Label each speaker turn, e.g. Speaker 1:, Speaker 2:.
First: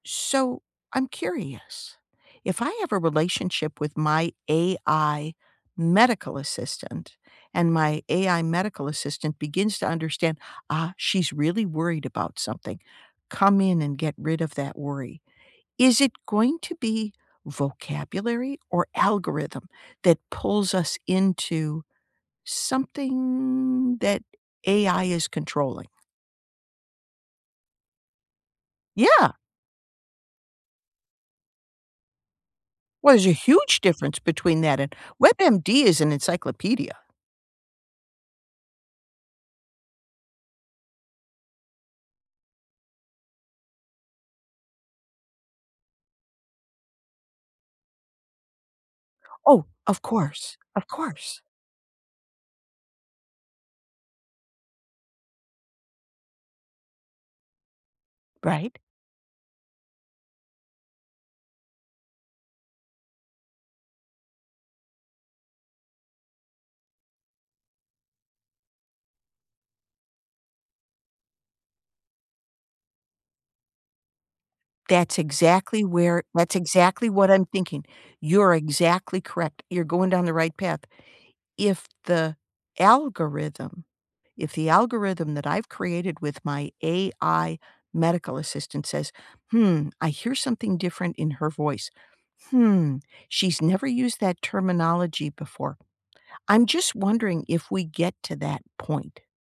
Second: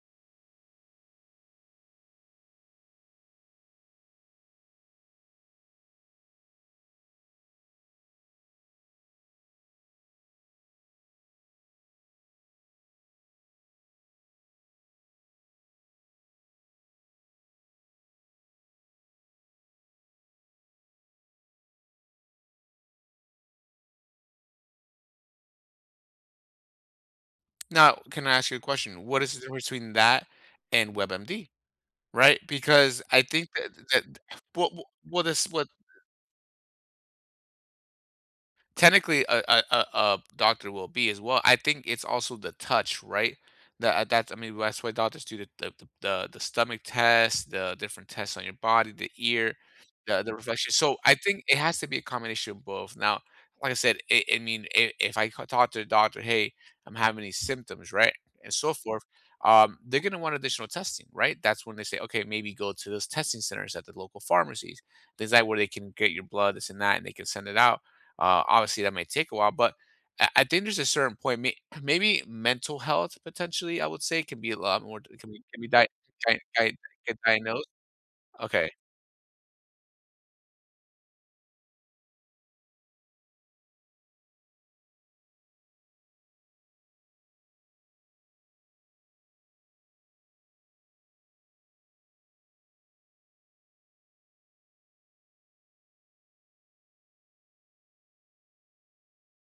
Speaker 1: So, I'm curious, if I have a relationship with my AI medical assistant and my AI medical assistant begins to understand, "Ah, she's really worried about something. Come in and get rid of that worry." Is it going to be vocabulary or algorithm that pulls us into something that AI is controlling?
Speaker 2: Now, can I ask you a question? What
Speaker 1: Yeah.
Speaker 2: is the difference between that and WebMD? Right? Because
Speaker 1: Well,
Speaker 2: I
Speaker 1: there's a
Speaker 2: think that
Speaker 1: huge
Speaker 2: that
Speaker 1: difference between
Speaker 2: wha
Speaker 1: that and
Speaker 2: what is what
Speaker 1: WebMD is an encyclopedia.
Speaker 2: Technically a a a, uh, doctor will be as well. I think it's also the touch, right? Tha that's I mean, that's why doctors do the the the the stomach test, the different tests on your body, the ear,
Speaker 1: Oh, of
Speaker 2: the the
Speaker 1: course,
Speaker 2: reflection
Speaker 1: of
Speaker 2: so, I
Speaker 1: course.
Speaker 2: think it has to be a combination of both; now, like I said, i it mean i if I ca talk to the doctor, "Hey, I'm having these symptoms." Right? And so
Speaker 1: Right.
Speaker 2: forth, um, they're gonna want additional testing, right? That's when they say, "Okay, maybe go to those testing centers at the local pharmacies." things, like, where they can get your blood, this and that, and they can send it out, uh, obviously, that might take a while, but I I think there's a certain point may maybe mental health potentially, I would say, could be a lot more c
Speaker 1: That's
Speaker 2: can be can be
Speaker 1: exactly
Speaker 2: dia
Speaker 1: where
Speaker 2: dia
Speaker 1: that's
Speaker 2: dia
Speaker 1: exactly
Speaker 2: can
Speaker 1: what I'm
Speaker 2: diagnose?
Speaker 1: thinking. You're
Speaker 2: Okay.
Speaker 1: exactly correct, you're going down the right path. If the algorithm if the algorithm that I've created with my AI medical assistant says, "Hmm, I hear something different in her voice. Hmm, she's never used that terminology before." I'm just wondering if we get to that point.